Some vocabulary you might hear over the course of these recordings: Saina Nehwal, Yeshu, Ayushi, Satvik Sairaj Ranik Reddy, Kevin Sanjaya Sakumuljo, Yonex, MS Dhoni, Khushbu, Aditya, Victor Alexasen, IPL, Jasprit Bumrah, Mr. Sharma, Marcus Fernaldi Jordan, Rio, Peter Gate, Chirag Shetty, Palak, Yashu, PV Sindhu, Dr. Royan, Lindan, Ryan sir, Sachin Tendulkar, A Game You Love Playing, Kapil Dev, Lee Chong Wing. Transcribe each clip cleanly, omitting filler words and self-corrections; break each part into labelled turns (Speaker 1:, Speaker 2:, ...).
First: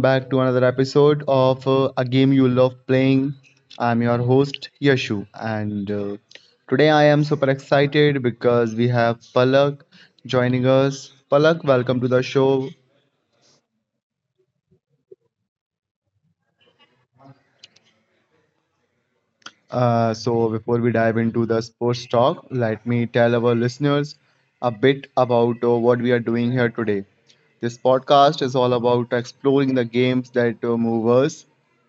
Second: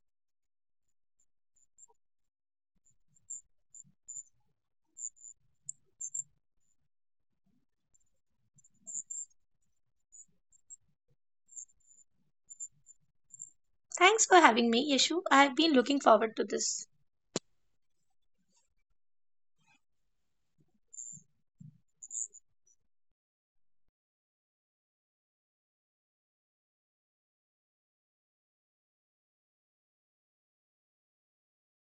Speaker 1: back to another episode of A Game You Love Playing. I'm your host Yashu, and today I am super excited because we have Palak joining us. Palak, welcome to the show.
Speaker 2: Thanks for having me, Yeshu. I've been looking forward to this.
Speaker 1: So, before we dive into the sports talk, let me tell our listeners a bit about what we are doing here today. This podcast is all about exploring the games that move us,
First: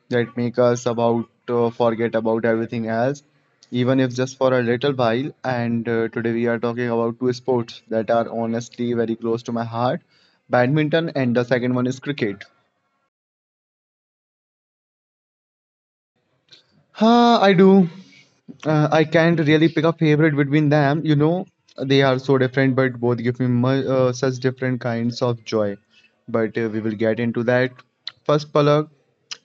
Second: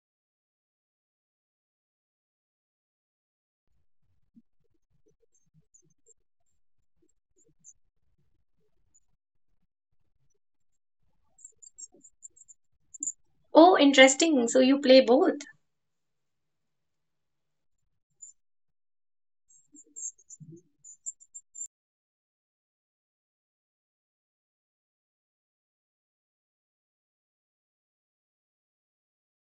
Speaker 1: that make us about forget about everything else, even if just for a little while. And today we are talking about two sports that are honestly very close to my heart, badminton, and the second one is cricket.
Speaker 2: Oh, interesting. So you play both.
Speaker 1: I do. I can't really pick a favorite between them. You know, they are so different, but both give me such different kinds of joy. But we will get into that. First, Palak,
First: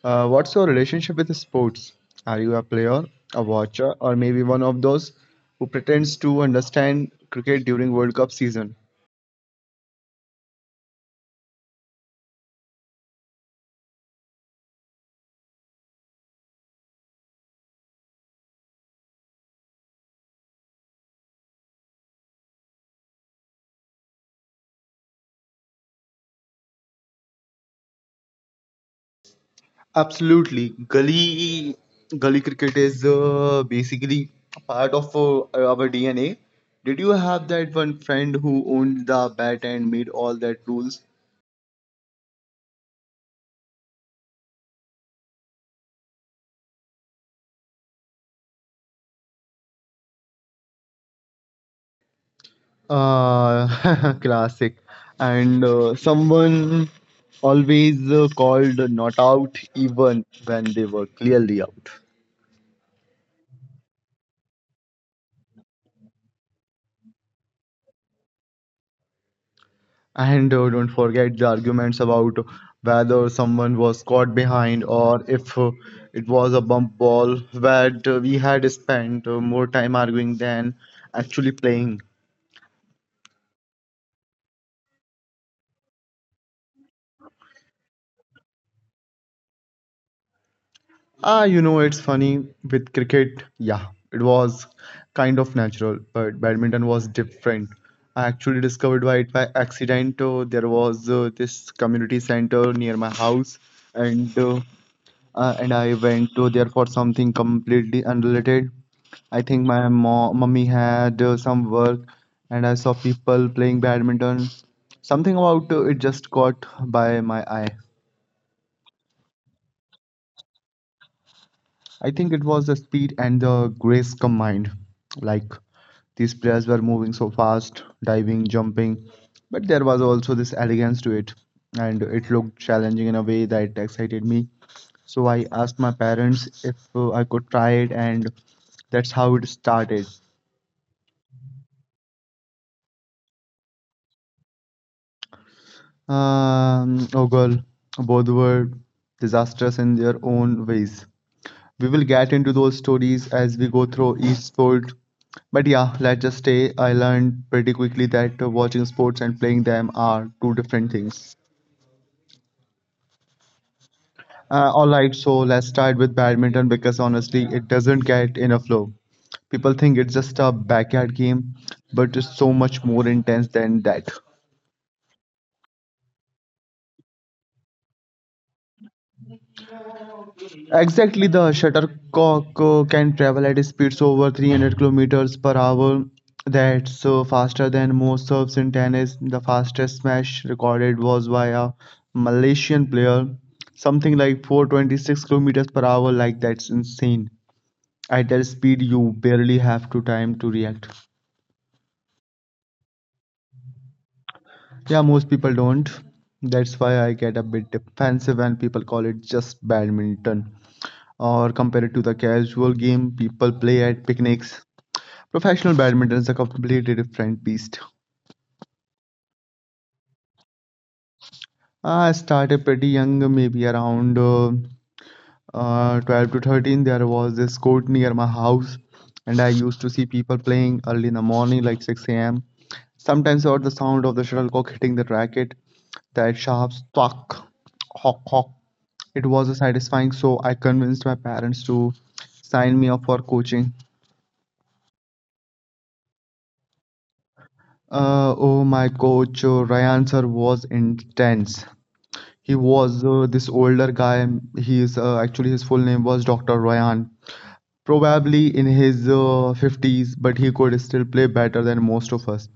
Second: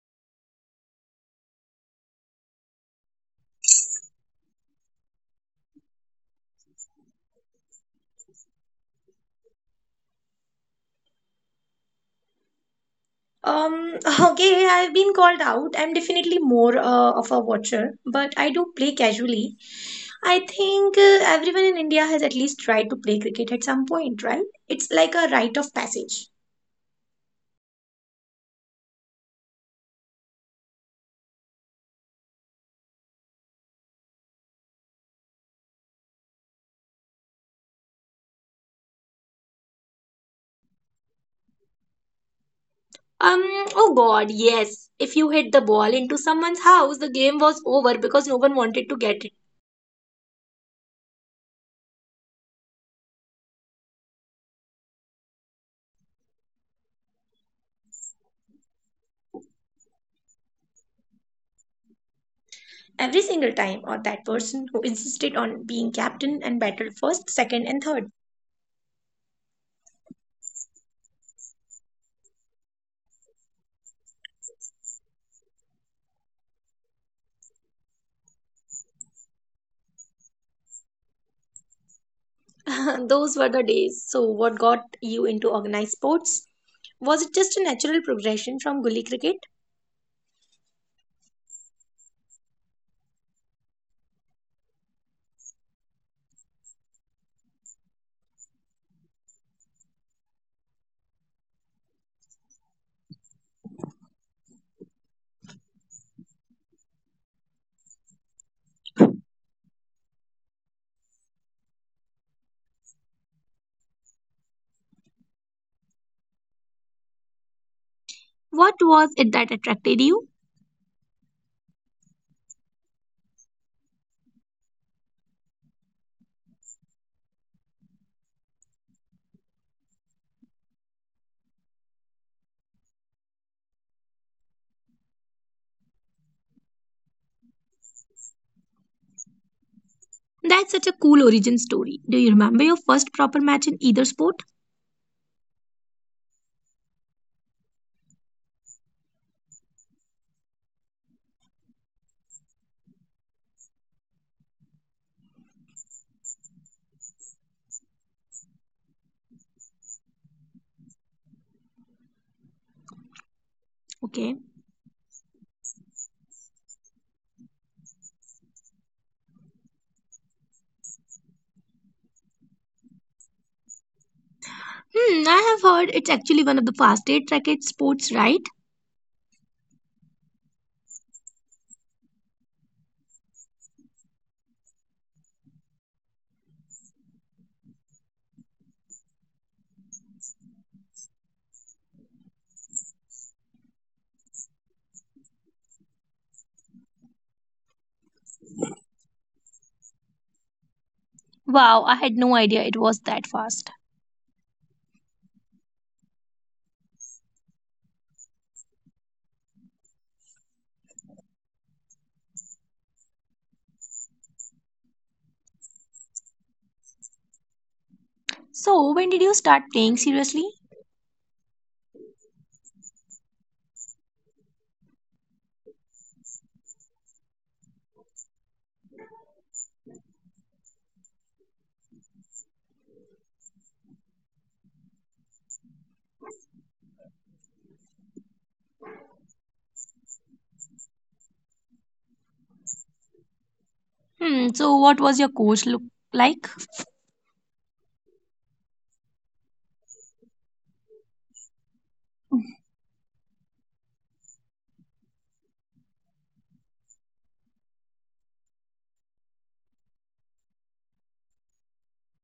Speaker 1: what's your relationship with sports? Are you a player, a watcher, or maybe one of those who pretends to understand cricket during World Cup season?
Speaker 2: Um, okay, I've been called out. I'm definitely more of a watcher, but I do play casually. I think everyone in India has at least tried to play cricket at some point, right? It's like a rite of passage.
Speaker 1: Absolutely, gully cricket is basically part of our DNA. Did you have that one friend who owned the bat and made all that rules?
Speaker 2: Um, oh God, yes. If you hit the ball into someone's house, the game was over because no one wanted to get it.
Speaker 1: Classic. And someone always called not out even when they were clearly out.
Speaker 2: Every single time, or that person who insisted on being captain and battled first, second, and third.
Speaker 1: And don't forget the arguments about whether someone was caught behind or if it was a bump ball, where we had spent more time arguing than actually playing.
Speaker 2: Those were the days. So, what got you into organized sports? Was it just a natural progression from gully cricket?
Speaker 1: It's funny with cricket, yeah, it was kind of natural, but badminton was different. I actually discovered why it by accident. There was this community center near my house, and uh, and I went to there for something completely unrelated. I think my mummy had some work, and I saw people playing badminton. Something about it just caught by my eye.
Speaker 2: What was it that attracted you?
Speaker 1: I think it was the speed and the grace combined. Like these players were moving so fast, diving, jumping, but there was also this elegance to it, and it looked challenging in a way that excited me. So I asked my parents if I could try it, and that's how it started.
Speaker 2: That's such a cool origin story. Do you remember your first proper match in either sport?
Speaker 1: Oh girl, both were disastrous in their own ways. We will get into those stories as we go through each sport. But yeah, let's just say I learned pretty quickly that watching sports and playing them are two different things.
Speaker 2: Okay.
Speaker 1: All right, so let's start with badminton because honestly, it doesn't get enough love. People think it's just a backyard game, but it's so much more intense than that.
Speaker 2: Hmm, I have heard it's actually one of the fastest racket sports, right?
Speaker 1: Exactly, the shuttlecock can travel at speeds over 300 kilometers per hour. That's faster than most serves in tennis. The fastest smash recorded was by a Malaysian player, something like 426 kilometers per hour. Like that's insane. At that speed, you barely have to time to react.
Speaker 2: Wow, I had no idea it was that fast.
Speaker 1: Yeah, most people don't. That's why I get a bit defensive when people call it just badminton or compared to the casual game people play at picnics. Professional badminton is a completely different beast.
Speaker 2: So, when did you start playing seriously?
Speaker 1: I started pretty young, maybe around 12 to 13. There was this court near my house, and I used to see people playing early in the morning, like 6 a.m. Sometimes I heard the sound of the shuttlecock hitting the racket, that sharp thwack, hock, hock. It was a satisfying, so I convinced my parents to sign me up for coaching.
Speaker 2: Hmm, so what was your coach look like?
Speaker 1: Oh, my coach, Ryan sir, was intense. He was this older guy. He is actually his full name was Dr. Royan. Probably in his 50s, but he could still play better than most of us.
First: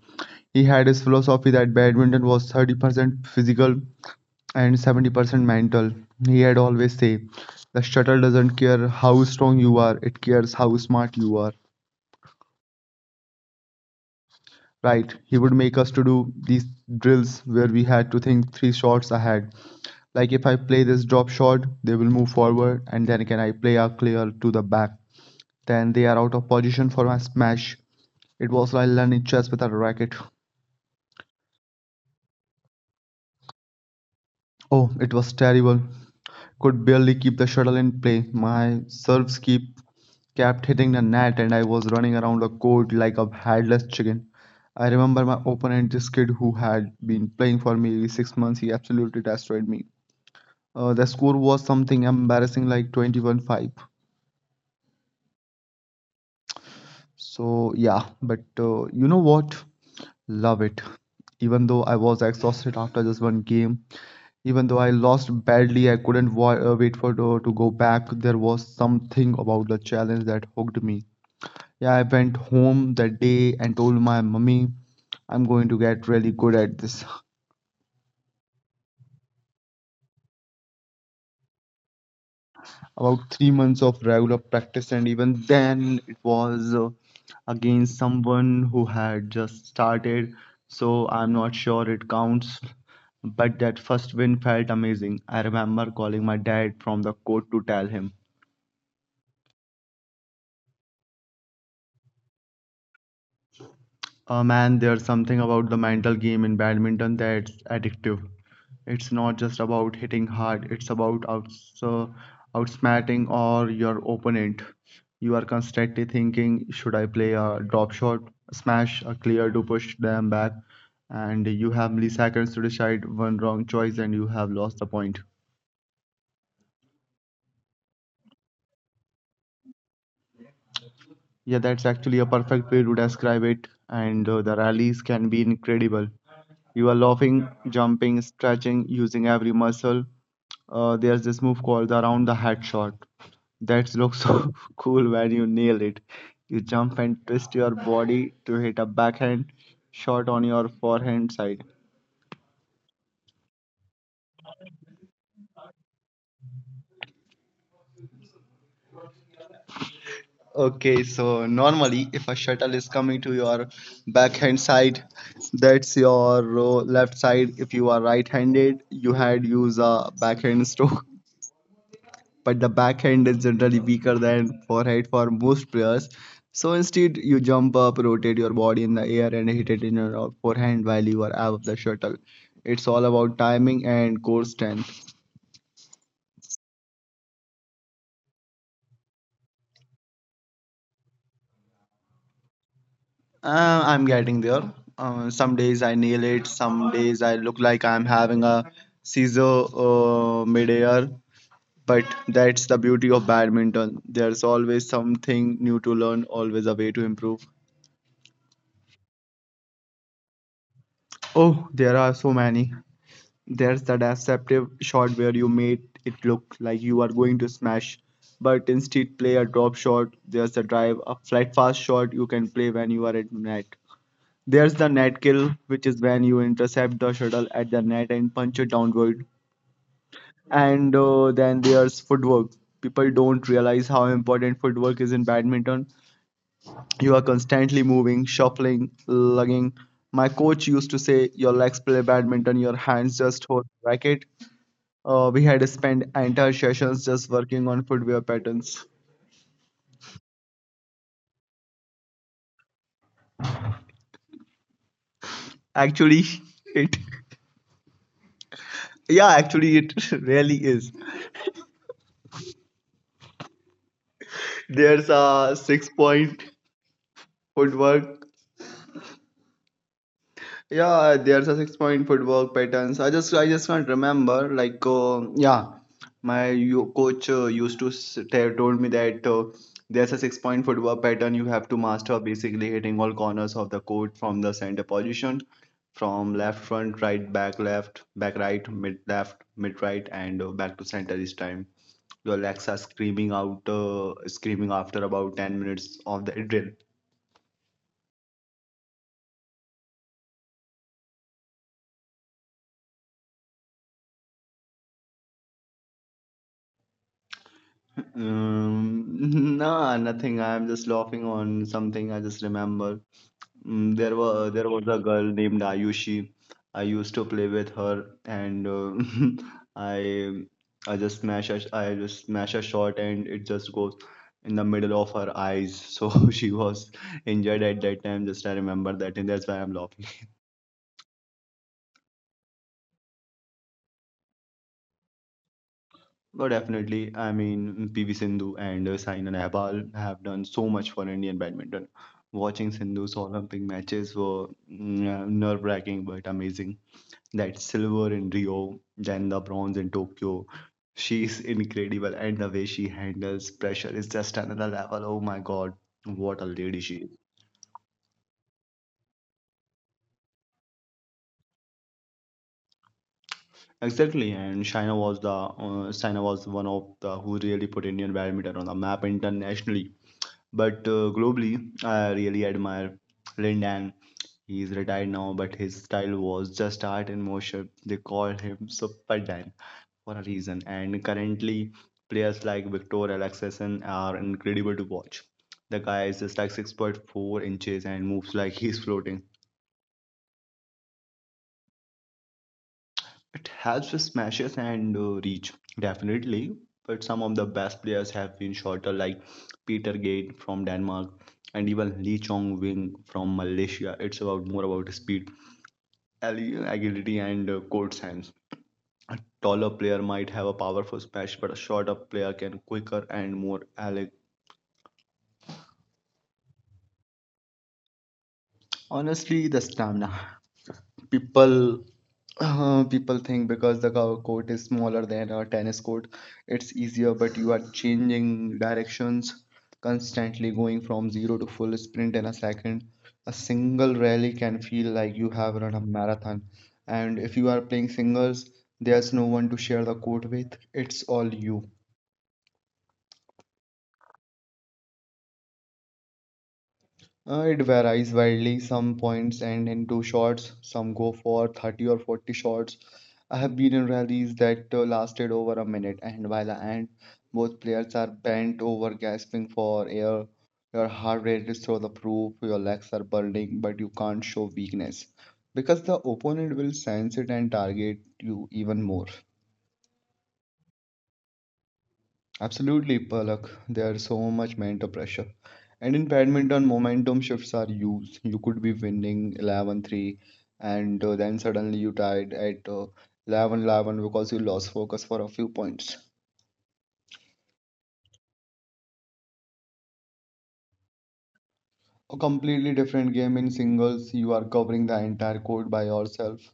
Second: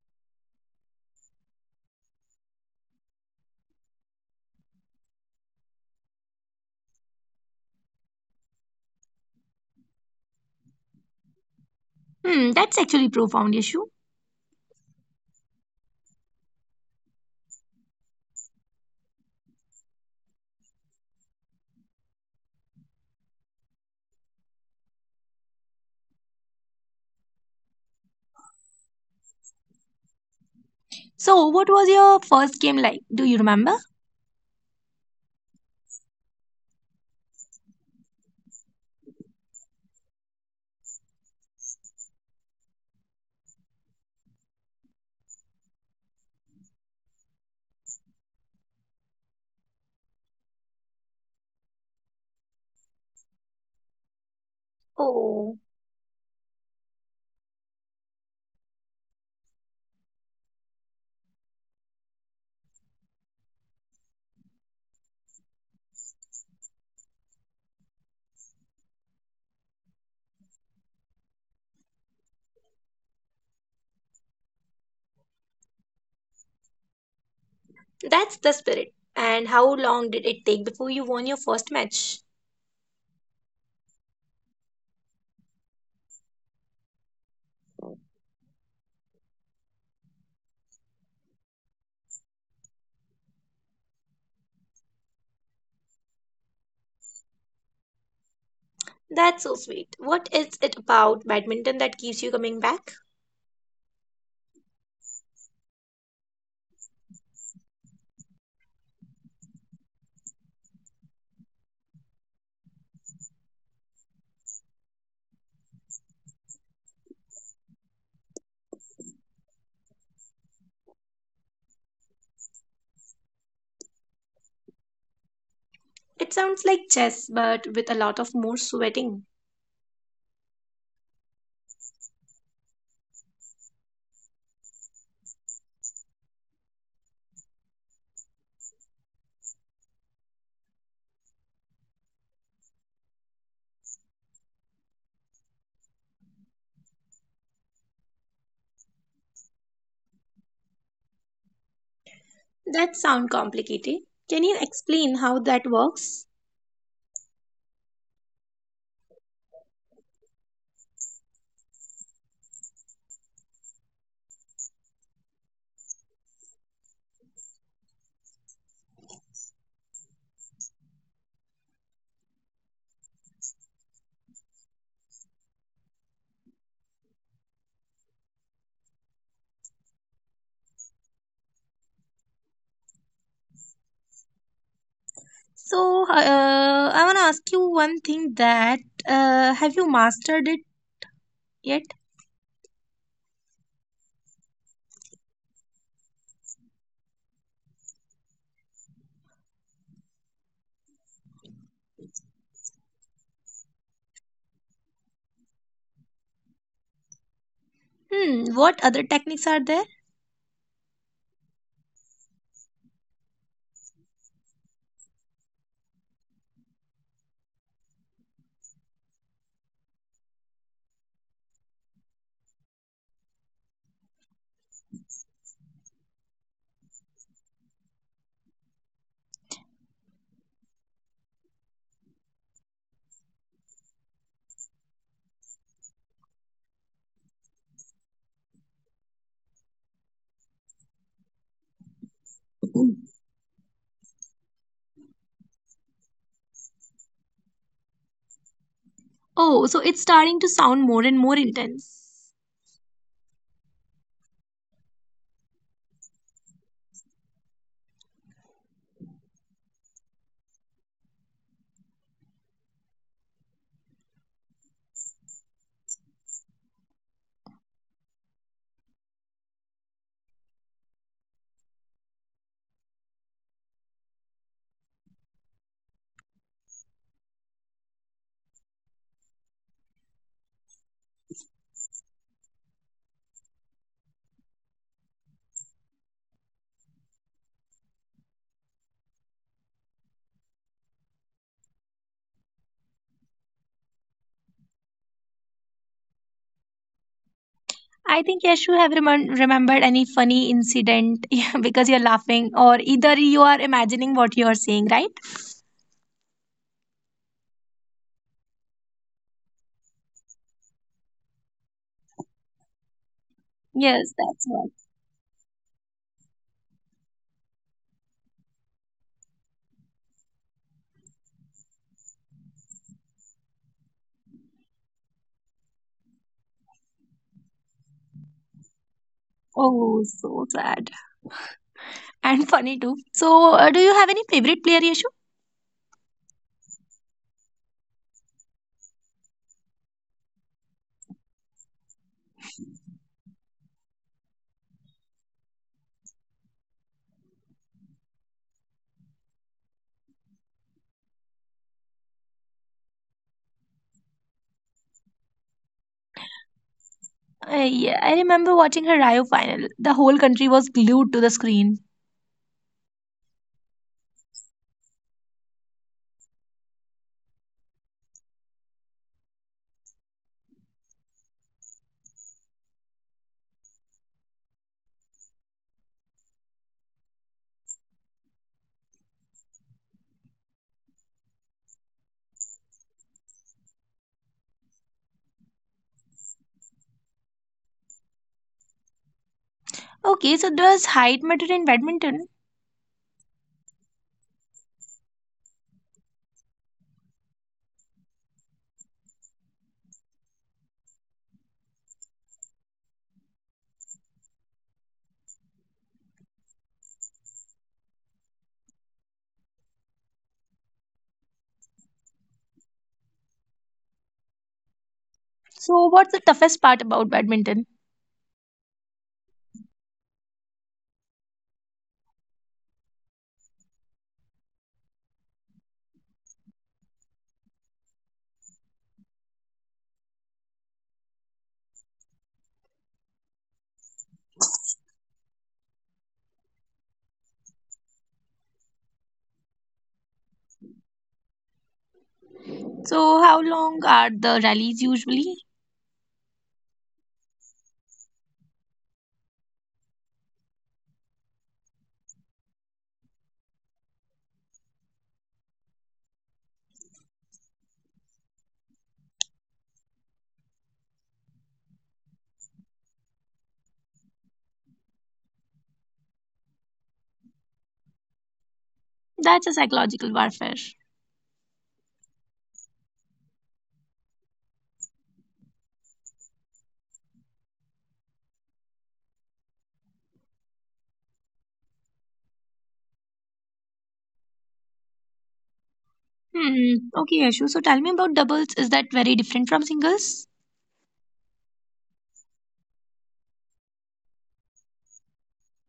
Speaker 1: He had his philosophy that badminton was 30% physical and 70% mental. He had always said, "The shuttle doesn't care how strong you are, it cares how smart you are."
Speaker 2: Hmm, that's actually profound issue.
Speaker 1: Right, he would make us to do these drills where we had to think three shots ahead, like if I play this drop shot, they will move forward, and then can I play a clear to the back? Then they are out of position for my smash. It was like learning chess with a racket.
Speaker 2: So, what was your first game like? Do you remember?
Speaker 1: Oh, it was terrible. Could barely keep the shuttle in play. My serves keep kept hitting the net, and I was running around the court like a headless chicken. I remember my opponent, this kid who had been playing for me 6 months, he absolutely destroyed me. The score was something embarrassing like 21-5.
Speaker 2: Oh,
Speaker 1: So, yeah, but you know what? Love it. Even though I was exhausted after just one game, even though I lost badly, I couldn't wait for to go back. There was something about the challenge that hooked me. Yeah, I went home that day and told my mummy, "I'm going to get really good at this."
Speaker 2: that's the spirit. And how long did it take before you won your first match?
Speaker 1: About 3 months of regular practice, and even then, it was against someone who had just started. So I'm not sure it counts. But that first win felt amazing. I remember calling my dad from the court to tell him.
Speaker 2: That's so sweet. What is it about badminton that keeps you coming back?
Speaker 1: Man, there's something about the mental game in badminton that's addictive. It's not just about hitting hard, it's about outsmarting or your opponent. You are constantly thinking, should I play a drop shot, a smash, a clear to push them back? And you have milliseconds to decide one wrong choice and you have lost the point.
Speaker 2: It sounds like chess, but with a lot of more sweating.
Speaker 1: Yeah, that's actually a perfect way to describe it. And the rallies can be incredible. You are laughing, jumping, stretching, using every muscle. There's this move called the around the head shot. That looks so cool when you nail it. You jump and twist your body to hit a backhand shot on your forehand side.
Speaker 2: That sound complicated. Can you explain how that works?
Speaker 1: Okay, so normally if a shuttle is coming to your backhand side, that's your left side. If you are right-handed, you had use a backhand stroke, but the backhand is generally weaker than forehand for most players. So instead, you jump up, rotate your body in the air, and hit it in your forehand while you are out of the shuttle. It's all about timing and core strength.
Speaker 2: So, I want to ask you one thing that have you mastered it yet?
Speaker 1: I'm getting there. Some days I nail it, some days I look like I'm having a seizure midair. But that's the beauty of badminton. There's always something new to learn, always a way to improve.
Speaker 2: Hmm, what other techniques are there?
Speaker 1: Oh, there are so many. There's the deceptive shot where you made it look like you are going to smash, but instead play a drop shot. There's the drive, a flat fast shot you can play when you are at net. There's the net kill, which is when you intercept the shuttle at the net and punch it downward. And then there's footwork. People don't realize how important footwork is in badminton. You are constantly moving, shuffling, lugging. My coach used to say, "Your legs play badminton, your hands just hold the racket." We had to spend entire sessions just working on footwear patterns.
Speaker 2: Oh, so it's starting to sound more and more intense.
Speaker 1: Actually, it yeah, actually it really is. There's a 6-point footwork, yeah, there's a 6-point footwork patterns. I just can't remember, like yeah, my coach used to s- tell told me that there's a 6-point footwork pattern you have to master, basically hitting all corners of the court from the center position, from left front, right back, left back, right mid, left mid, right, and back to center each time. Your legs are screaming after about 10 minutes of the drill.
Speaker 2: I think yes, you have remembered any funny incident? Yeah, because you're laughing, or either you are imagining what you're saying, right?
Speaker 1: Nah, nothing. I'm just laughing on something I just remember. Mm, there
Speaker 2: Yes,
Speaker 1: were there
Speaker 2: that's
Speaker 1: was
Speaker 2: what.
Speaker 1: a girl named Ayushi. I used to play with her, and I I just smash a shot, and it just goes in the middle of her eyes. So she was injured at that time. Just I remember that, and that's why I'm laughing.
Speaker 2: Oh, so sad and funny too. So, do you have any favorite player, Yashu?
Speaker 1: Oh, definitely. I mean, PV Sindhu and Saina Nehwal have done so much for Indian badminton. Watching Sindhu's Olympic matches were nerve-wracking but amazing. That silver in Rio, then the bronze in Tokyo. She's incredible, and the way she handles pressure is just another level. Oh my God, what a lady she is.
Speaker 2: Yeah, I remember watching her Rio final. The whole country was glued to the screen.
Speaker 1: Exactly, and China was one of the who really put Indian badminton on the map internationally. But globally, I really admire Lindan. He is retired now, but his style was just art in motion. They call him Super Dan for a reason. And currently, players like Victor Alexasen are incredible to watch. The guy is just like 6.4 inches and moves like he's floating.
Speaker 2: Okay, so does height matter in badminton?
Speaker 1: It helps with smashes and reach, definitely. But some of the best players have been shorter, like Peter Gate from Denmark and even Lee Chong Wing from Malaysia. It's about more about speed, agility, and court sense. A taller player might have a powerful smash, but a shorter player can quicker and more elegant.
Speaker 2: So, what's the toughest part about badminton?
Speaker 1: Honestly, the stamina. people People think because the court is smaller than a tennis court, it's easier, but you are changing directions, constantly going from zero to full sprint in a second. A single rally can feel like you have run a marathon, and if you are playing singles, there's no one to share the court with. It's all you.
Speaker 2: So, how long are the rallies usually?
Speaker 1: It varies widely. Some points end in two shots, some go for 30 or 40 shots. I have been in rallies that lasted over a minute, and by the end, both players are bent over, gasping for air. Your heart rate is through the roof, your legs are burning, but you can't show weakness because the opponent will sense it and target you even more.
Speaker 2: That's a psychological warfare.
Speaker 1: Absolutely, Palak. There's so much mental pressure. And in badminton, momentum shifts are used. You could be winning 11-3, and then suddenly you tied at 11 eleven because you lost focus for a few points.
Speaker 2: Hmm. Okay, Yashu. So tell me about doubles. Is that very different from singles?
Speaker 1: A completely different game. In singles, you are covering the entire court by yourself,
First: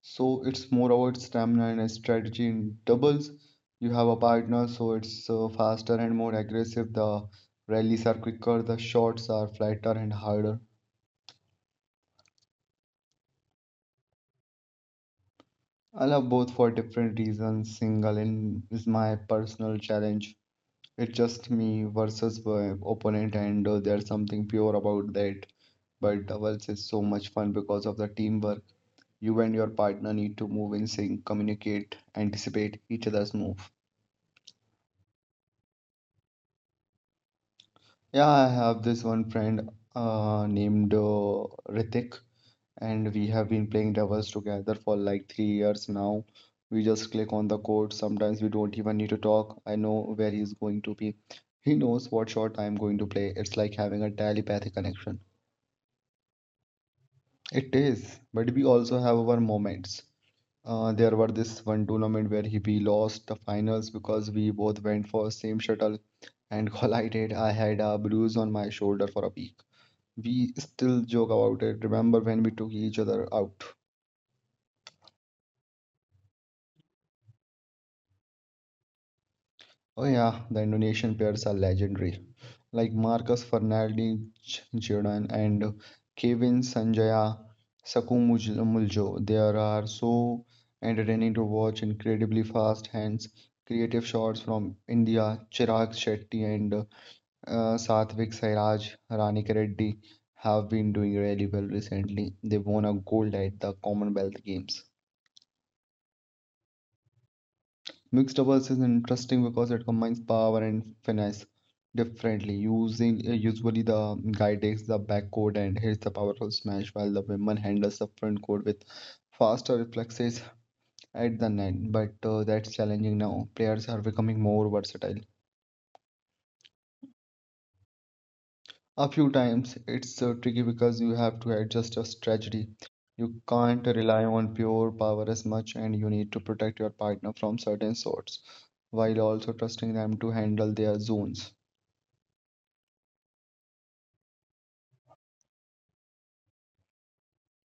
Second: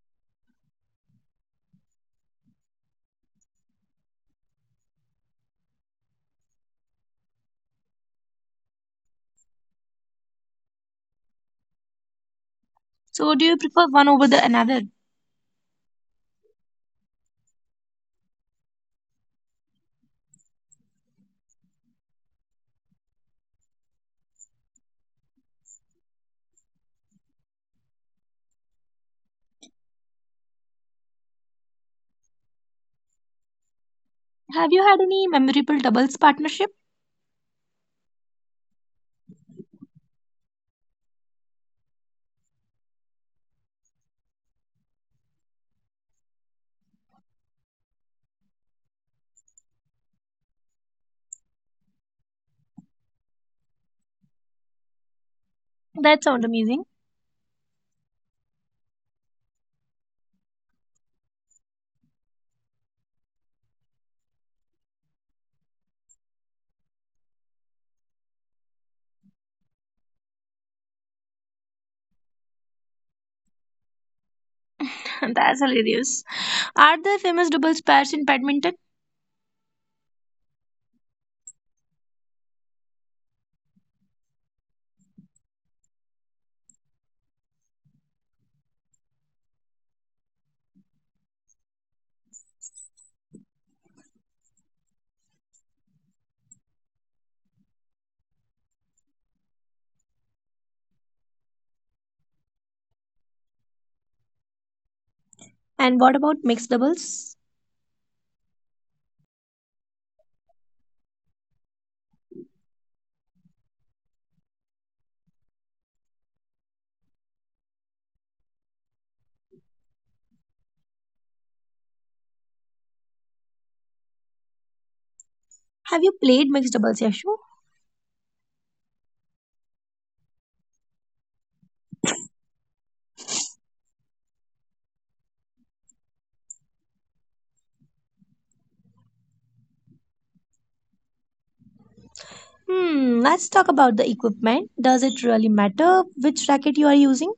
Speaker 1: so it's more about stamina and strategy. In doubles, you have a partner, so it's faster and more aggressive. The rallies are quicker, the shots are flatter and harder.
Speaker 2: So do you prefer one over the another?
Speaker 1: I love both for different reasons. Single in is my personal challenge. It's just me versus my opponent, and there's something pure about that. But doubles is so much fun because of the teamwork. You and your partner need to move in sync, communicate, anticipate each other's move.
Speaker 2: Have you had any memorable doubles partnership?
Speaker 1: Yeah, I have this one friend named Ritik, and we have been playing doubles together for like 3 years now. We just click on the court. Sometimes we don't even need to talk. I know where he's going to be. He knows what shot I'm going to play. It's like having a telepathic connection.
Speaker 2: That sounds amazing.
Speaker 1: It is, but we also have our moments. There were this one tournament where he we lost the finals because we both went for same shuttle and collided. I had a bruise on my shoulder for a week. We still joke about it. Remember when we took each other out?
Speaker 2: That's hilarious. Are there famous doubles pairs in badminton?
Speaker 1: Oh yeah, the Indonesian pairs are legendary. Like Marcus Fernaldi Jordan and Kevin Sanjaya Sakumuljo. They are so entertaining to watch, incredibly fast hands, creative shots. From India, Chirag Shetty and Satvik Sairaj Ranik Reddy have been doing really well recently. They won a gold at the Commonwealth Games.
Speaker 2: And what about mixed doubles?
Speaker 1: Mixed doubles is interesting because it combines power and finesse differently. Using Usually the guy takes the back court and hits the powerful smash, while the woman handles the front court with faster reflexes at the net. But that's challenging now. Players are becoming more versatile.
Speaker 2: Have you played mixed doubles, Yashu?
Speaker 1: A few times. It's tricky because you have to adjust your strategy. You can't rely on pure power as much, and you need to protect your partner from certain sorts while also trusting them to handle their zones.
Speaker 2: Hmm. Let's talk about the equipment. Does it really matter which racket you are using?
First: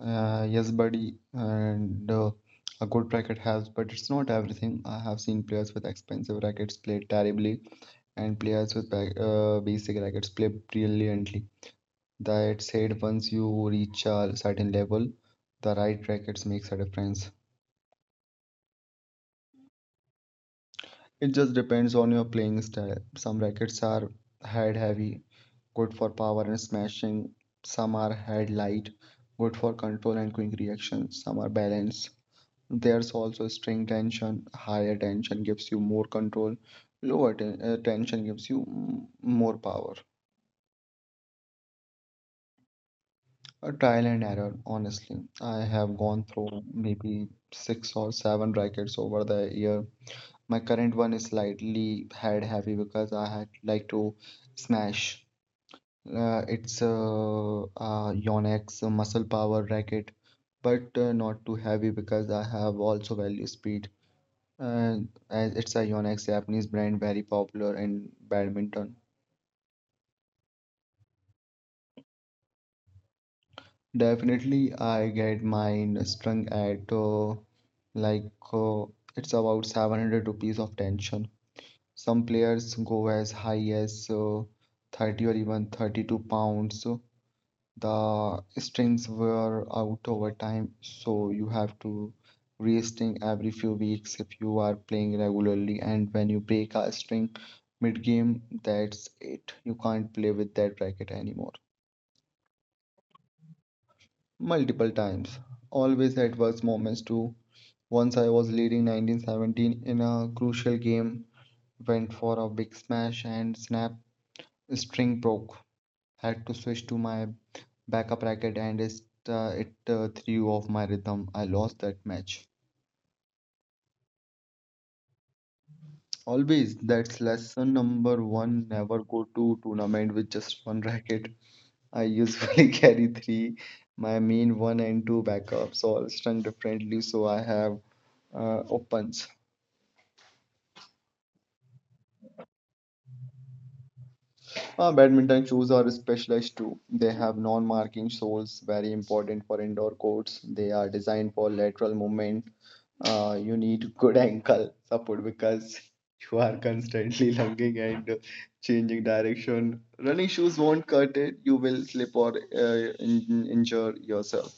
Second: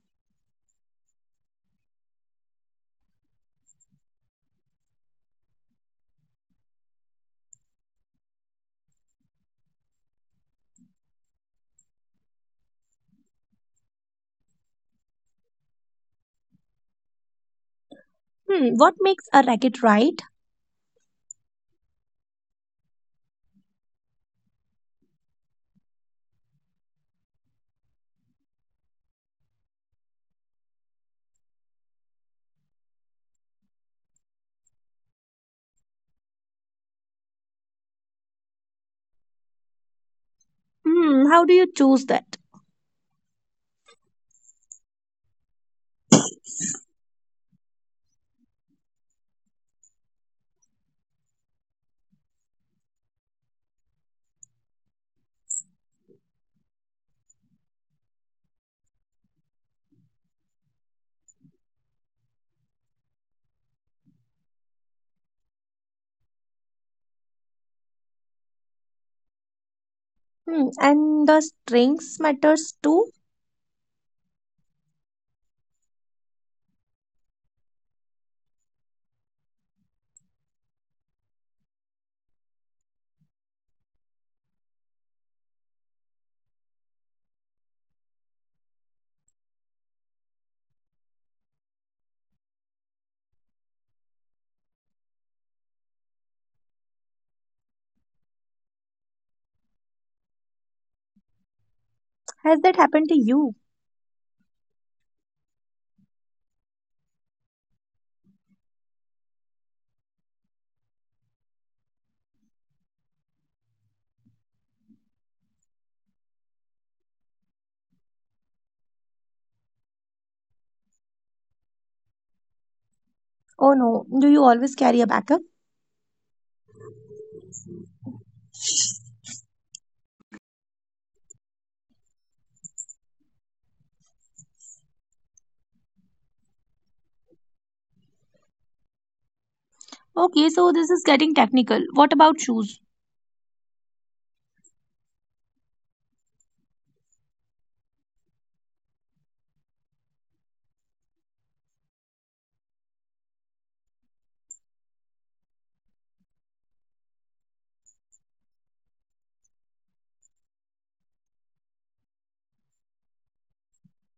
Speaker 1: Yes, buddy, and a good racket helps, but it's not everything. I have seen players with expensive rackets play terribly, and players with basic rackets play brilliantly. That said, once you reach a certain level, the right rackets makes a difference.
Speaker 2: Hmm. What makes a racket right?
Speaker 1: It just depends on your playing style. Some rackets are head heavy, good for power and smashing. Some are head light, good for control and quick reaction. Some are balanced. There's also string tension. Higher tension gives you more control, lower tension gives you more power.
Speaker 2: Hmm. How do you choose that?
Speaker 1: A trial and error, honestly. I have gone through maybe six or seven rackets over the year. My current one is slightly head heavy because I had like to smash. It's a Yonex muscle power racket, but not too heavy because I have also value speed. Uh, as it's a Yonex Japanese brand, very popular in badminton.
Speaker 2: Hmm. And the strings matters too.
Speaker 1: Definitely, I get mine strung at like uh, it's about 700 rupees of tension. Some players go as high as 30 or even 32 pounds. So the strings wear out over time, so you have to restring every few weeks if you are playing regularly. And when you break a string mid-game, that's it. You can't play with that racket anymore.
Speaker 2: Has that happened to you?
Speaker 1: Multiple times, always adverse moments too. Once I was leading 1917 in a crucial game, went for a big smash and snap, string broke. Had to switch to my backup racket and it threw off my rhythm. I lost that match.
Speaker 2: Oh no, do you always carry a backup?
Speaker 1: Always. That's lesson number one. Never go to tournament with just one racket. I usually carry three, my main one and two backups, all strung differently, so I have opens.
Speaker 2: Okay, so this is getting technical. What about shoes?
Speaker 1: Badminton shoes are specialized too. They have non-marking soles, very important for indoor courts. They are designed for lateral movement. You need good ankle support because you are constantly lunging and changing direction. Running shoes won't cut it. You will slip or injure yourself.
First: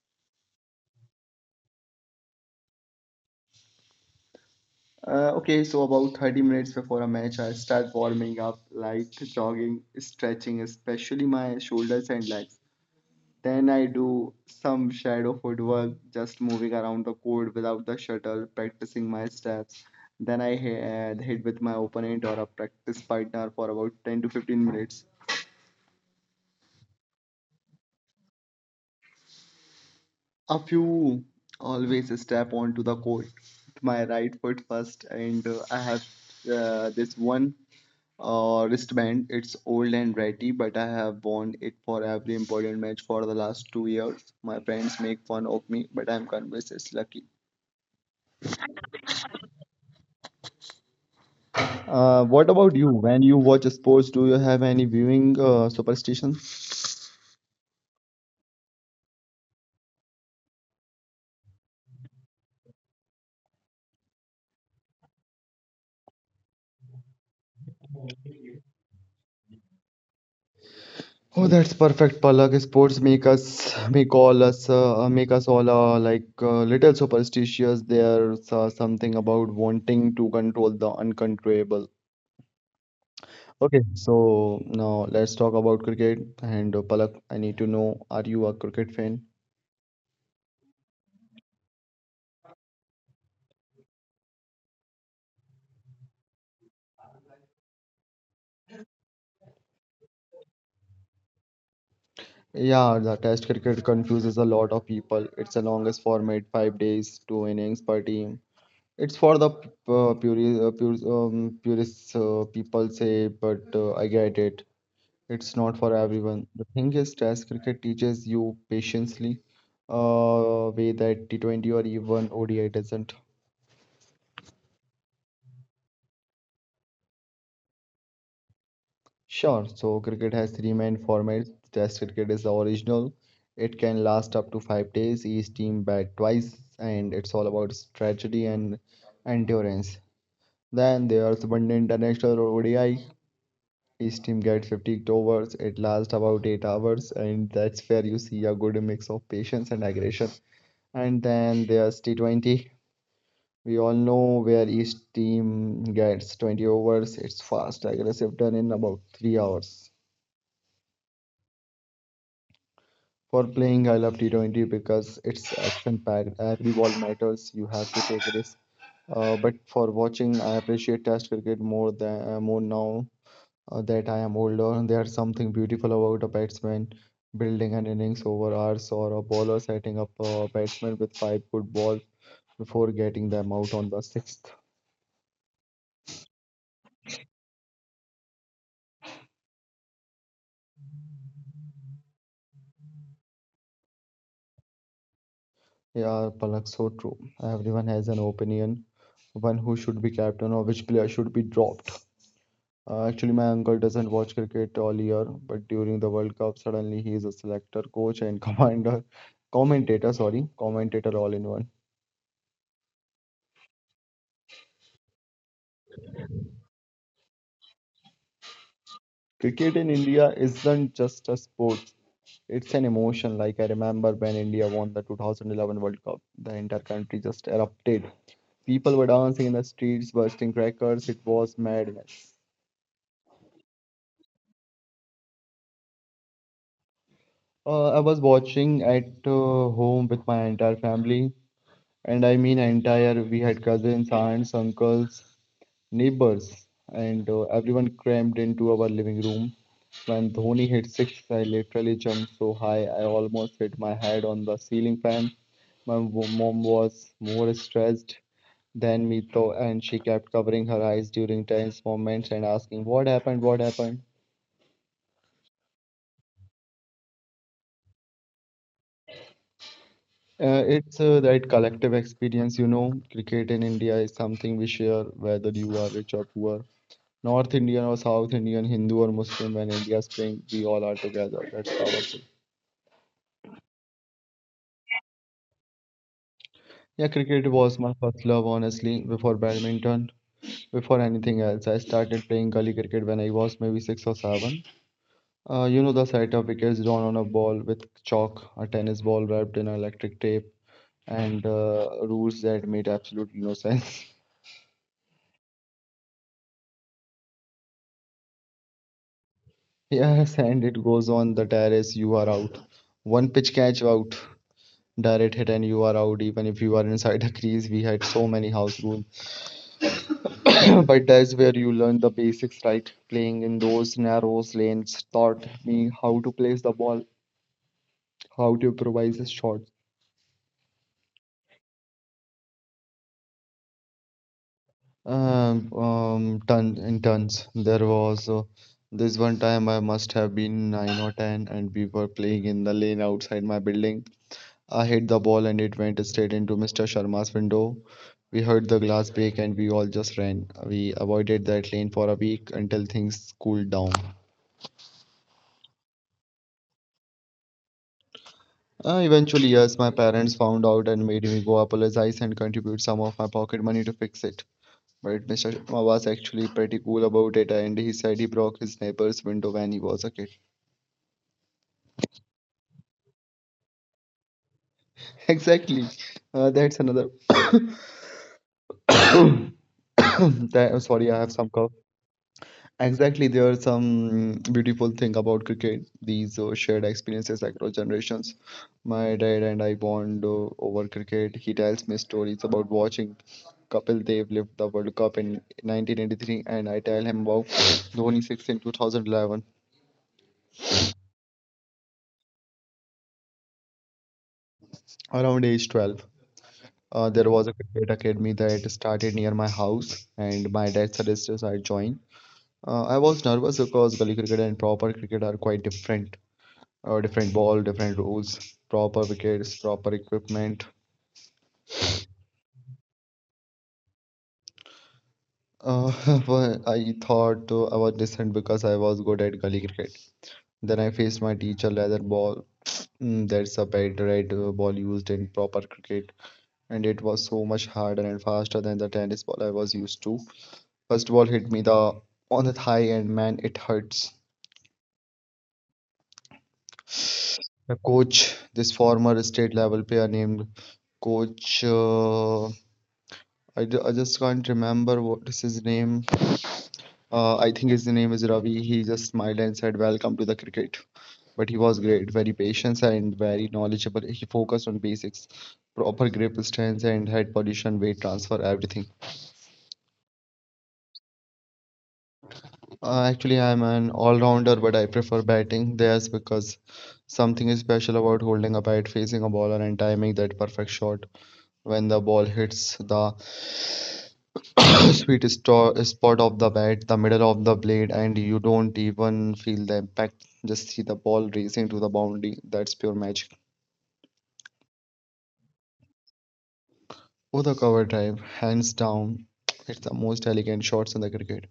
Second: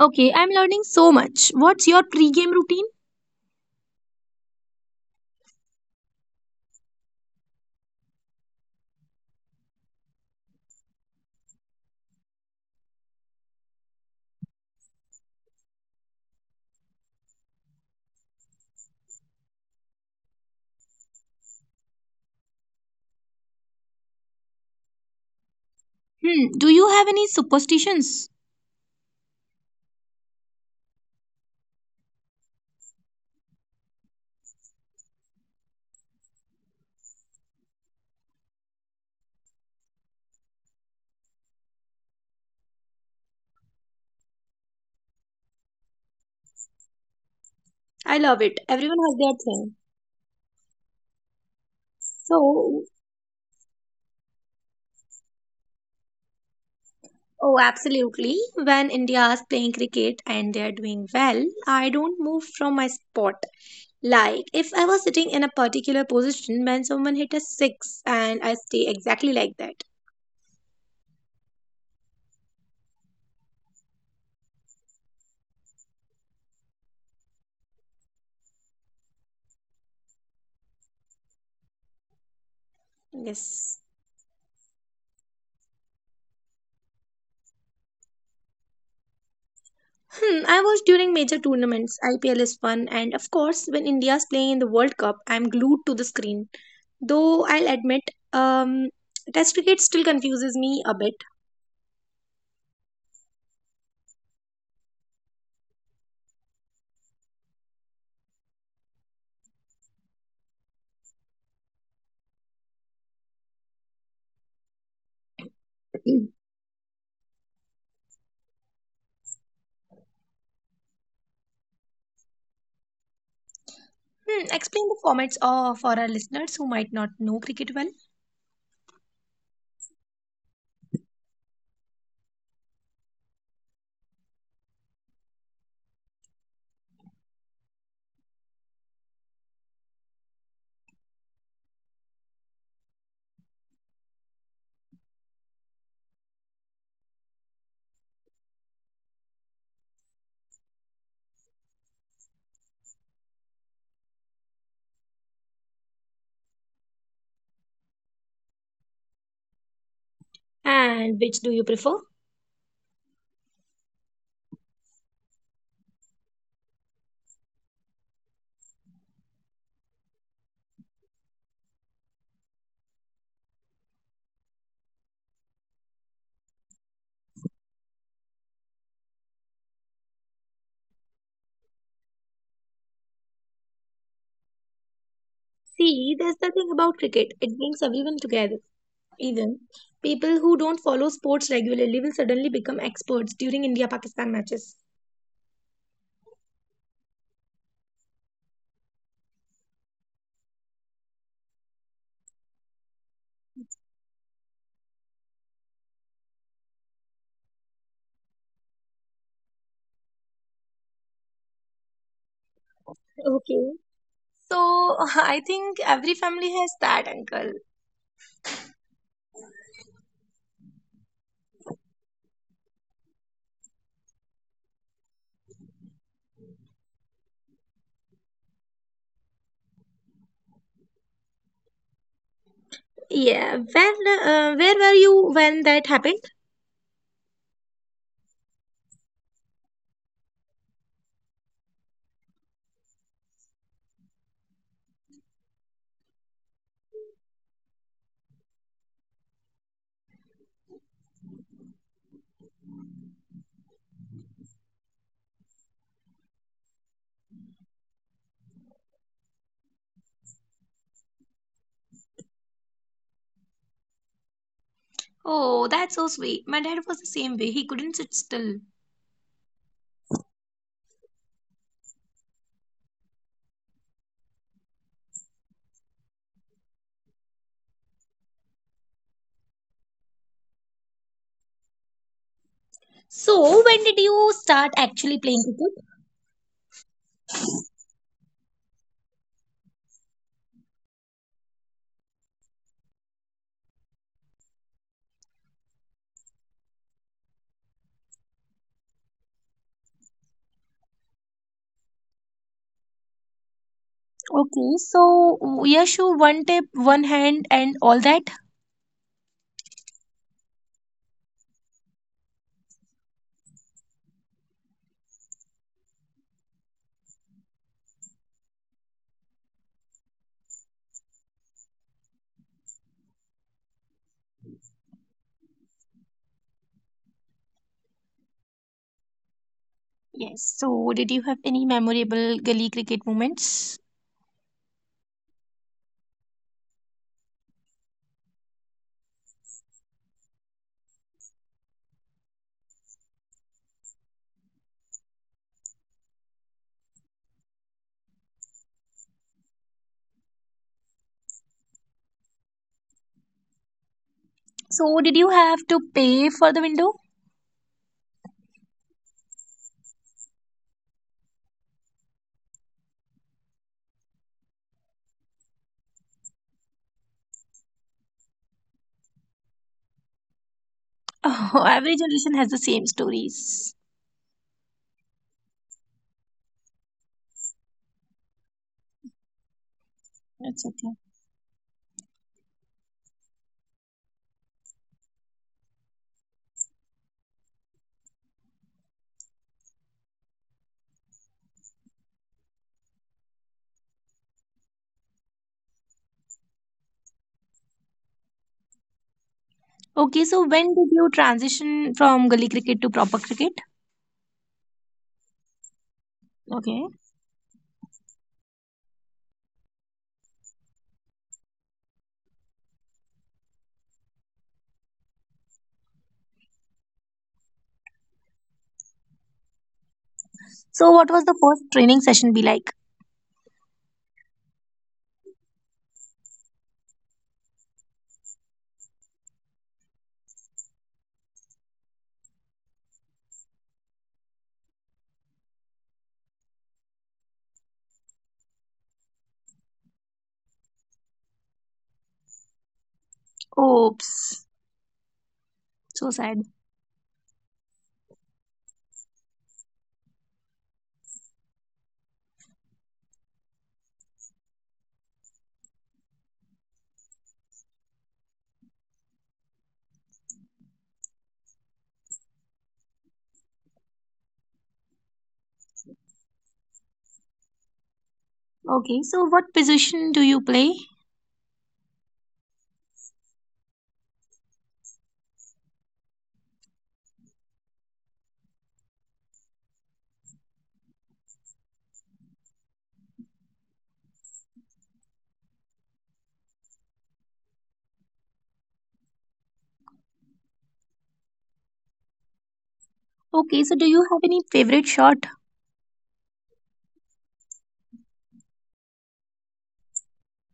Speaker 2: Okay, I'm learning so much. What's your pre-game routine?
Speaker 1: Okay, so about 30 minutes before a match, I start warming up, light jogging, stretching, especially my shoulders and legs. Then I do some shadow footwork, just moving around the court without the shuttle, practicing my steps. Then I hit with my opponent or a practice partner for about 10 to 15 minutes.
Speaker 2: Hmm, do you have any superstitions?
Speaker 1: A few. Always step onto the court with my right foot first, and I have this one wristband. It's old and ratty, but I have worn it for every important match for the last 2 years. My friends make fun of me, but I'm convinced it's lucky.
Speaker 2: I love it. Everyone has their thing.
Speaker 1: What about
Speaker 2: So,
Speaker 1: you? When you watch sports, do you have any viewing superstition?
Speaker 2: oh, absolutely. When India is playing cricket and they're doing well, I don't move from my spot. Like, if I was sitting in a particular position when someone hit a six, and I stay exactly like that.
Speaker 1: Oh, that's perfect, Palak. Sports make all us make us all like little superstitious. There's something about wanting to control the uncontrollable.
Speaker 2: Yes.
Speaker 1: Okay, so now let's talk about cricket. And Palak, I need to know, are you a cricket fan?
Speaker 2: Hmm, I watch during major tournaments. IPL is fun, and of course, when India's playing in the World Cup, I'm glued to the screen. Though I'll admit, um, Test cricket still confuses me a bit.
Speaker 1: Yeah, the test cricket confuses a lot of people. It's the longest format, 5 days, two innings per team. It's for the pure, purists, people say, but I get it. It's not for everyone. The thing is, Test cricket teaches you patiently, way that T20 or even ODI doesn't.
Speaker 2: Hmm, explain the formats for our listeners who might not know cricket well.
Speaker 1: Sure, so cricket has three main formats. Test cricket is the original. It can last up to 5 days. Each team bat twice, and it's all about strategy and endurance. Then there's one international or ODI. Each team gets 50 overs. It lasts about 8 hours, and that's where you see a good mix of patience and aggression. And then there's T20. We all know where each team gets 20 overs. It's fast, aggressive, done in about 3 hours.
Speaker 2: And which do you prefer?
Speaker 1: For playing, I love T20 because it's action-packed. Every ball matters. You have to take risks. But for watching, I appreciate Test cricket more now that I am older. There's something beautiful about a batsman building an innings over hours or a bowler setting up a batsman with five good balls before getting them out on the sixth.
Speaker 2: See, there's the thing about cricket, it brings everyone together. Even people who don't follow sports regularly will suddenly become experts during India Pakistan matches.
Speaker 1: Yeah, Palak, so true. Everyone has an opinion, one who should be captain or which player should be dropped. Actually, my uncle doesn't watch cricket all year, but during the World Cup, suddenly he is a selector, coach, and commentator, sorry, commentator all in one.
Speaker 2: Okay. So I think every family has that uncle.
Speaker 1: Cricket in India isn't just a sport, it's an emotion. Like I remember when India won the 2011 World Cup, the entire country just erupted. People were dancing in the streets, bursting crackers. It was madness.
Speaker 2: Yeah, where where were you when that happened?
Speaker 1: I was watching at home with my entire family, and I mean entire. We had cousins, aunts, uncles, neighbors, and everyone crammed into our living room. When Dhoni hit six, I literally jumped so high I almost hit my head on the ceiling fan. Mom was more stressed than me, though, and she kept covering her eyes during tense moments and asking, "What happened? What happened?"
Speaker 2: Oh, that's so sweet. My dad was the same way. He couldn't sit still.
Speaker 1: It's that collective experience, you know. Cricket in India is something we share, whether you are rich or poor, North Indian or South Indian, Hindu or Muslim. When India's playing, we all are together. That's powerful.
Speaker 2: So when did you start actually playing cricket?
Speaker 1: Yeah, cricket was my first love, honestly, before badminton, before anything else. I started playing gully cricket when I was maybe six or seven. You know the set of wickets drawn on a ball with chalk, a tennis ball wrapped in electric tape, and rules that made absolutely no sense.
Speaker 2: Okay, so Yashu, one tip, one hand, and all that.
Speaker 1: Yes, and it goes on the terrace, you are out. One pitch catch out, direct hit and you are out even if you are inside a crease. We had so many house rules, but that's where you learn the basics, right? Playing in those narrow lanes taught me how to place the ball, how to improvise a shot.
Speaker 2: Yes. So, did you have any memorable gully cricket moments?
Speaker 1: Ton in tons. There was this one time, I must have been 9 or 10 and we were playing in the lane outside my building. I hit the ball and it went straight into Mr. Sharma's window. We heard the glass break and we all just ran. We avoided that lane for a week until things cooled down.
Speaker 2: So did you have to pay for the window?
Speaker 1: Eventually, yes, my parents found out and made me go apologize and contribute some of my pocket money to fix it. But Mr. Sharma was actually pretty cool about it, and he said he broke his neighbor's window when he was a kid.
Speaker 2: Oh, every generation has the same stories.
Speaker 1: Exactly. That's another. that, Sorry,
Speaker 2: That's
Speaker 1: I have
Speaker 2: okay.
Speaker 1: some cough. Exactly, there are some beautiful thing about cricket. These shared experiences across generations. My dad and I bond over cricket. He tells me stories about watching Kapil Dev lift the World Cup in 1983, and I tell him about Dhoni 6 in 2011.
Speaker 2: Okay, so when did you transition from gully cricket to proper cricket?
Speaker 1: Around age 12, there was a
Speaker 2: Okay.
Speaker 1: cricket academy that started near my house, and my dad suggested I join. I was nervous because gully cricket and proper cricket are quite different. Different ball, different rules, proper wickets, proper equipment.
Speaker 2: So what was the first training session be like?
Speaker 1: Uh, well, I thought I was decent because I was good at gully cricket. Then I faced my teacher leather ball. Mm, that's a bad red ball used in proper cricket, and it was so much harder and faster than the tennis ball I was used to. First ball hit me the on the thigh, and man, it hurts.
Speaker 2: Oops. So sad.
Speaker 1: The coach, this former state level player named Coach I just can't remember what is his name. I think his name is Ravi. He just smiled and said, Welcome to the cricket. But he was great, very patient and very knowledgeable. He focused on basics, proper grip stance and head position, weight transfer, everything.
Speaker 2: Okay, so what position do you play?
Speaker 1: Actually, I'm an all-rounder, but I prefer batting. There's because something is special about holding a bat, facing a bowler, and timing that perfect shot when the ball hits the spot of the bat, the middle of the blade, and you don't even feel the impact. Just see the ball racing to the boundary. That's pure magic.
Speaker 2: Okay, so do you have any favorite shot?
Speaker 1: Oh, the cover drive, hands down, it's the most elegant shots in the cricket.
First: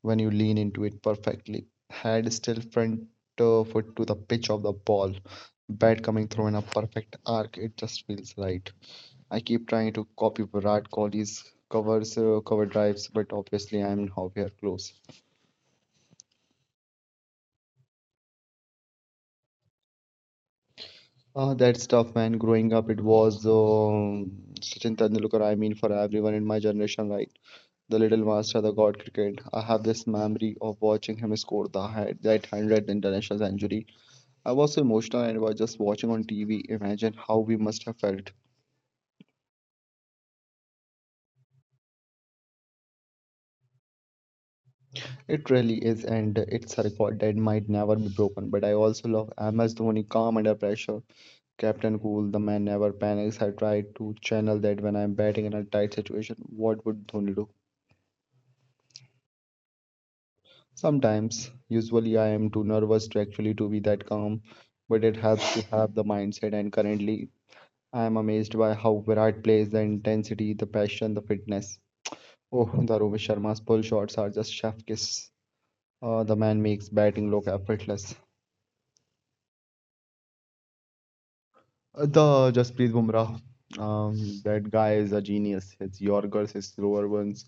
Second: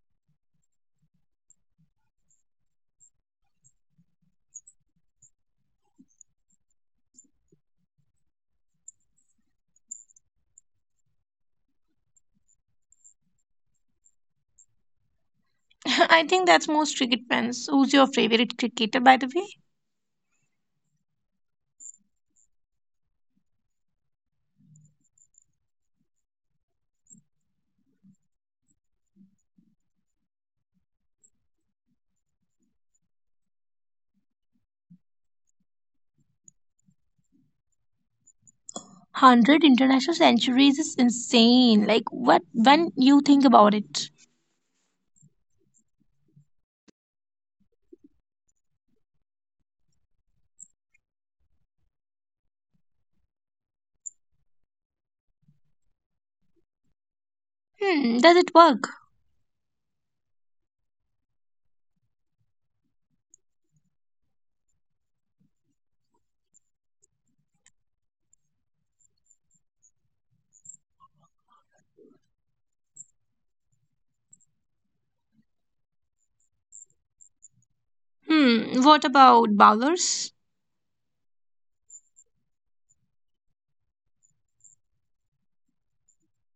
Speaker 1: When you lean into it perfectly, head still, front foot to the pitch of the ball, bat coming through in a perfect arc. It just feels right. I keep trying to copy Virat Kohli's cover drives, but obviously I'm nowhere close.
Speaker 2: I think that's most cricket fans. Who's your favorite cricketer, by the way?
Speaker 1: That's tough, man. Growing up, it was Sachin Tendulkar. I mean, for everyone in my generation, right? The little master, the god cricket. I have this memory of watching him score that 100th international century. I was so emotional and was just watching on TV. Imagine how we must have felt.
Speaker 2: 100 international centuries is insane. Like what when you think about it?
Speaker 1: It really is, and it's a record that might never be broken. But I also love MS Dhoni, calm under pressure, captain cool. The man never panics. I try to channel that when I'm batting in a tight situation. What would Dhoni do?
Speaker 2: Hmm, does it work?
Speaker 1: Sometimes, usually I am too nervous to actually to be that calm, but it helps to have the mindset. And currently I am amazed by how Virat plays, the intensity, the passion, the fitness. Oh, the Rohit Sharma's pull shots are just chef kiss. The man makes batting look effortless.
Speaker 2: Hmm. What about bowlers?
Speaker 1: The Jasprit Bumrah, that guy is a genius. His Yorkers, his slower ones,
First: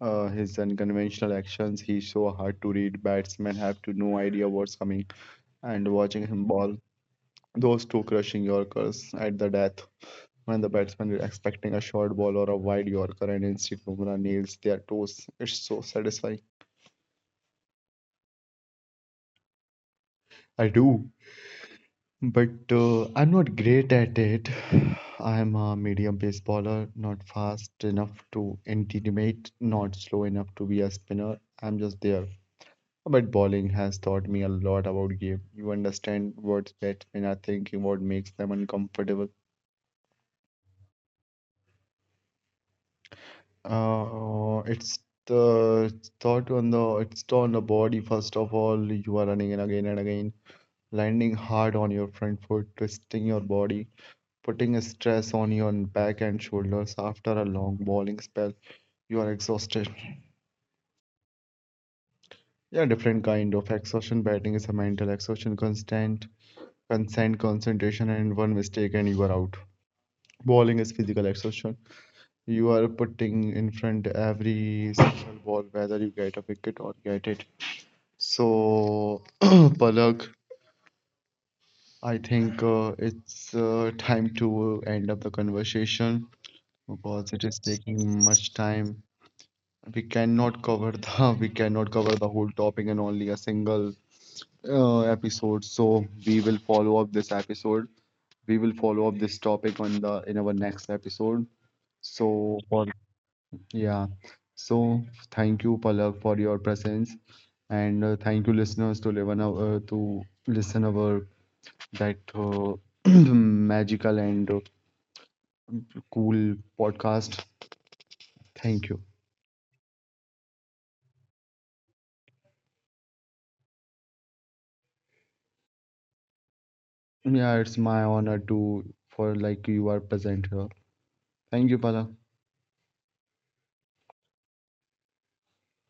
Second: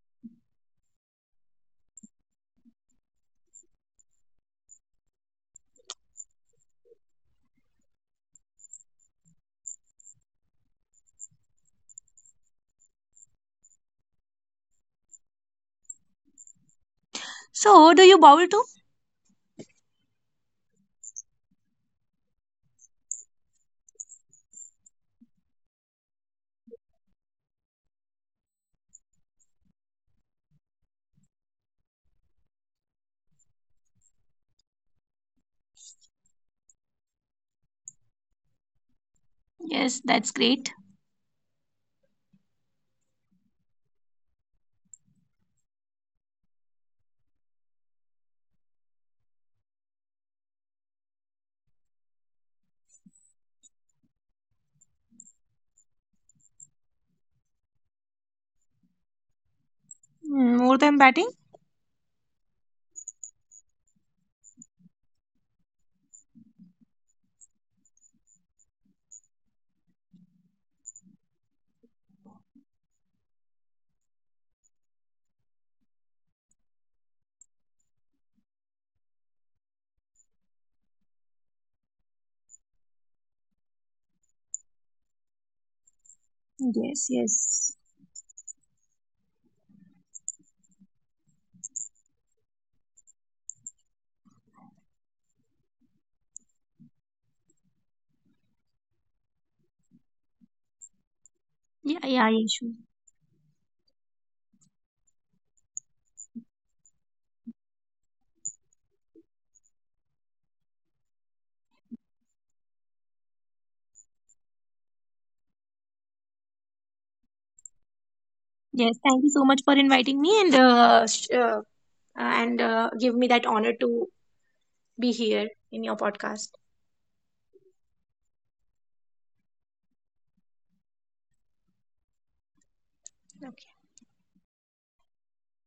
Speaker 1: his unconventional actions. He's so hard to read. Batsmen have to no idea what's coming, and watching him bowl those two crushing Yorkers at the death when the batsman is expecting a short ball or a wide Yorker and instead Bumrah nails their toes. It's so satisfying.
Speaker 2: So, do you bowl too?
Speaker 1: I do, but I'm not great at it. I'm a medium pace bowler, not fast enough to intimidate, not slow enough to be a spinner. I'm just there. But bowling has taught me a lot about game. You understand what batsmen are thinking, what makes them uncomfortable.
Speaker 2: Yes, that's great.
Speaker 1: It's the thought on the it's on the body first of all. You are running, and again, landing hard on your front foot, twisting your body, putting a stress on your back and shoulders. After a long bowling spell, you are exhausted.
Speaker 2: Hmm, more than batting?
Speaker 1: Yeah, different kind of exhaustion. Batting is a mental exhaustion, constant concentration, and one mistake and you are out. Bowling is physical exhaustion. You are putting in front every single ball, whether you get a wicket or get it. So, Palak, I think it's time to end up the conversation because
Speaker 2: Yes,
Speaker 1: it is
Speaker 2: yes.
Speaker 1: taking much time. We cannot cover the we cannot cover the whole topic in only a single episode. So we will follow up this episode. We will follow up this topic on the in our next episode.
Speaker 2: Yeah,
Speaker 1: So
Speaker 2: yeah, yeah,
Speaker 1: for
Speaker 2: sure.
Speaker 1: Yeah. So thank you, Palak, for your presence, and thank you, listeners, to listen our that magical and cool podcast. Thank you.
Speaker 2: Yes, thank you so much for inviting me and give me that honor to be here in your podcast.
Speaker 1: Yeah, it's my honor to for like you are present here. Thank you, Palak.
Speaker 2: Okay.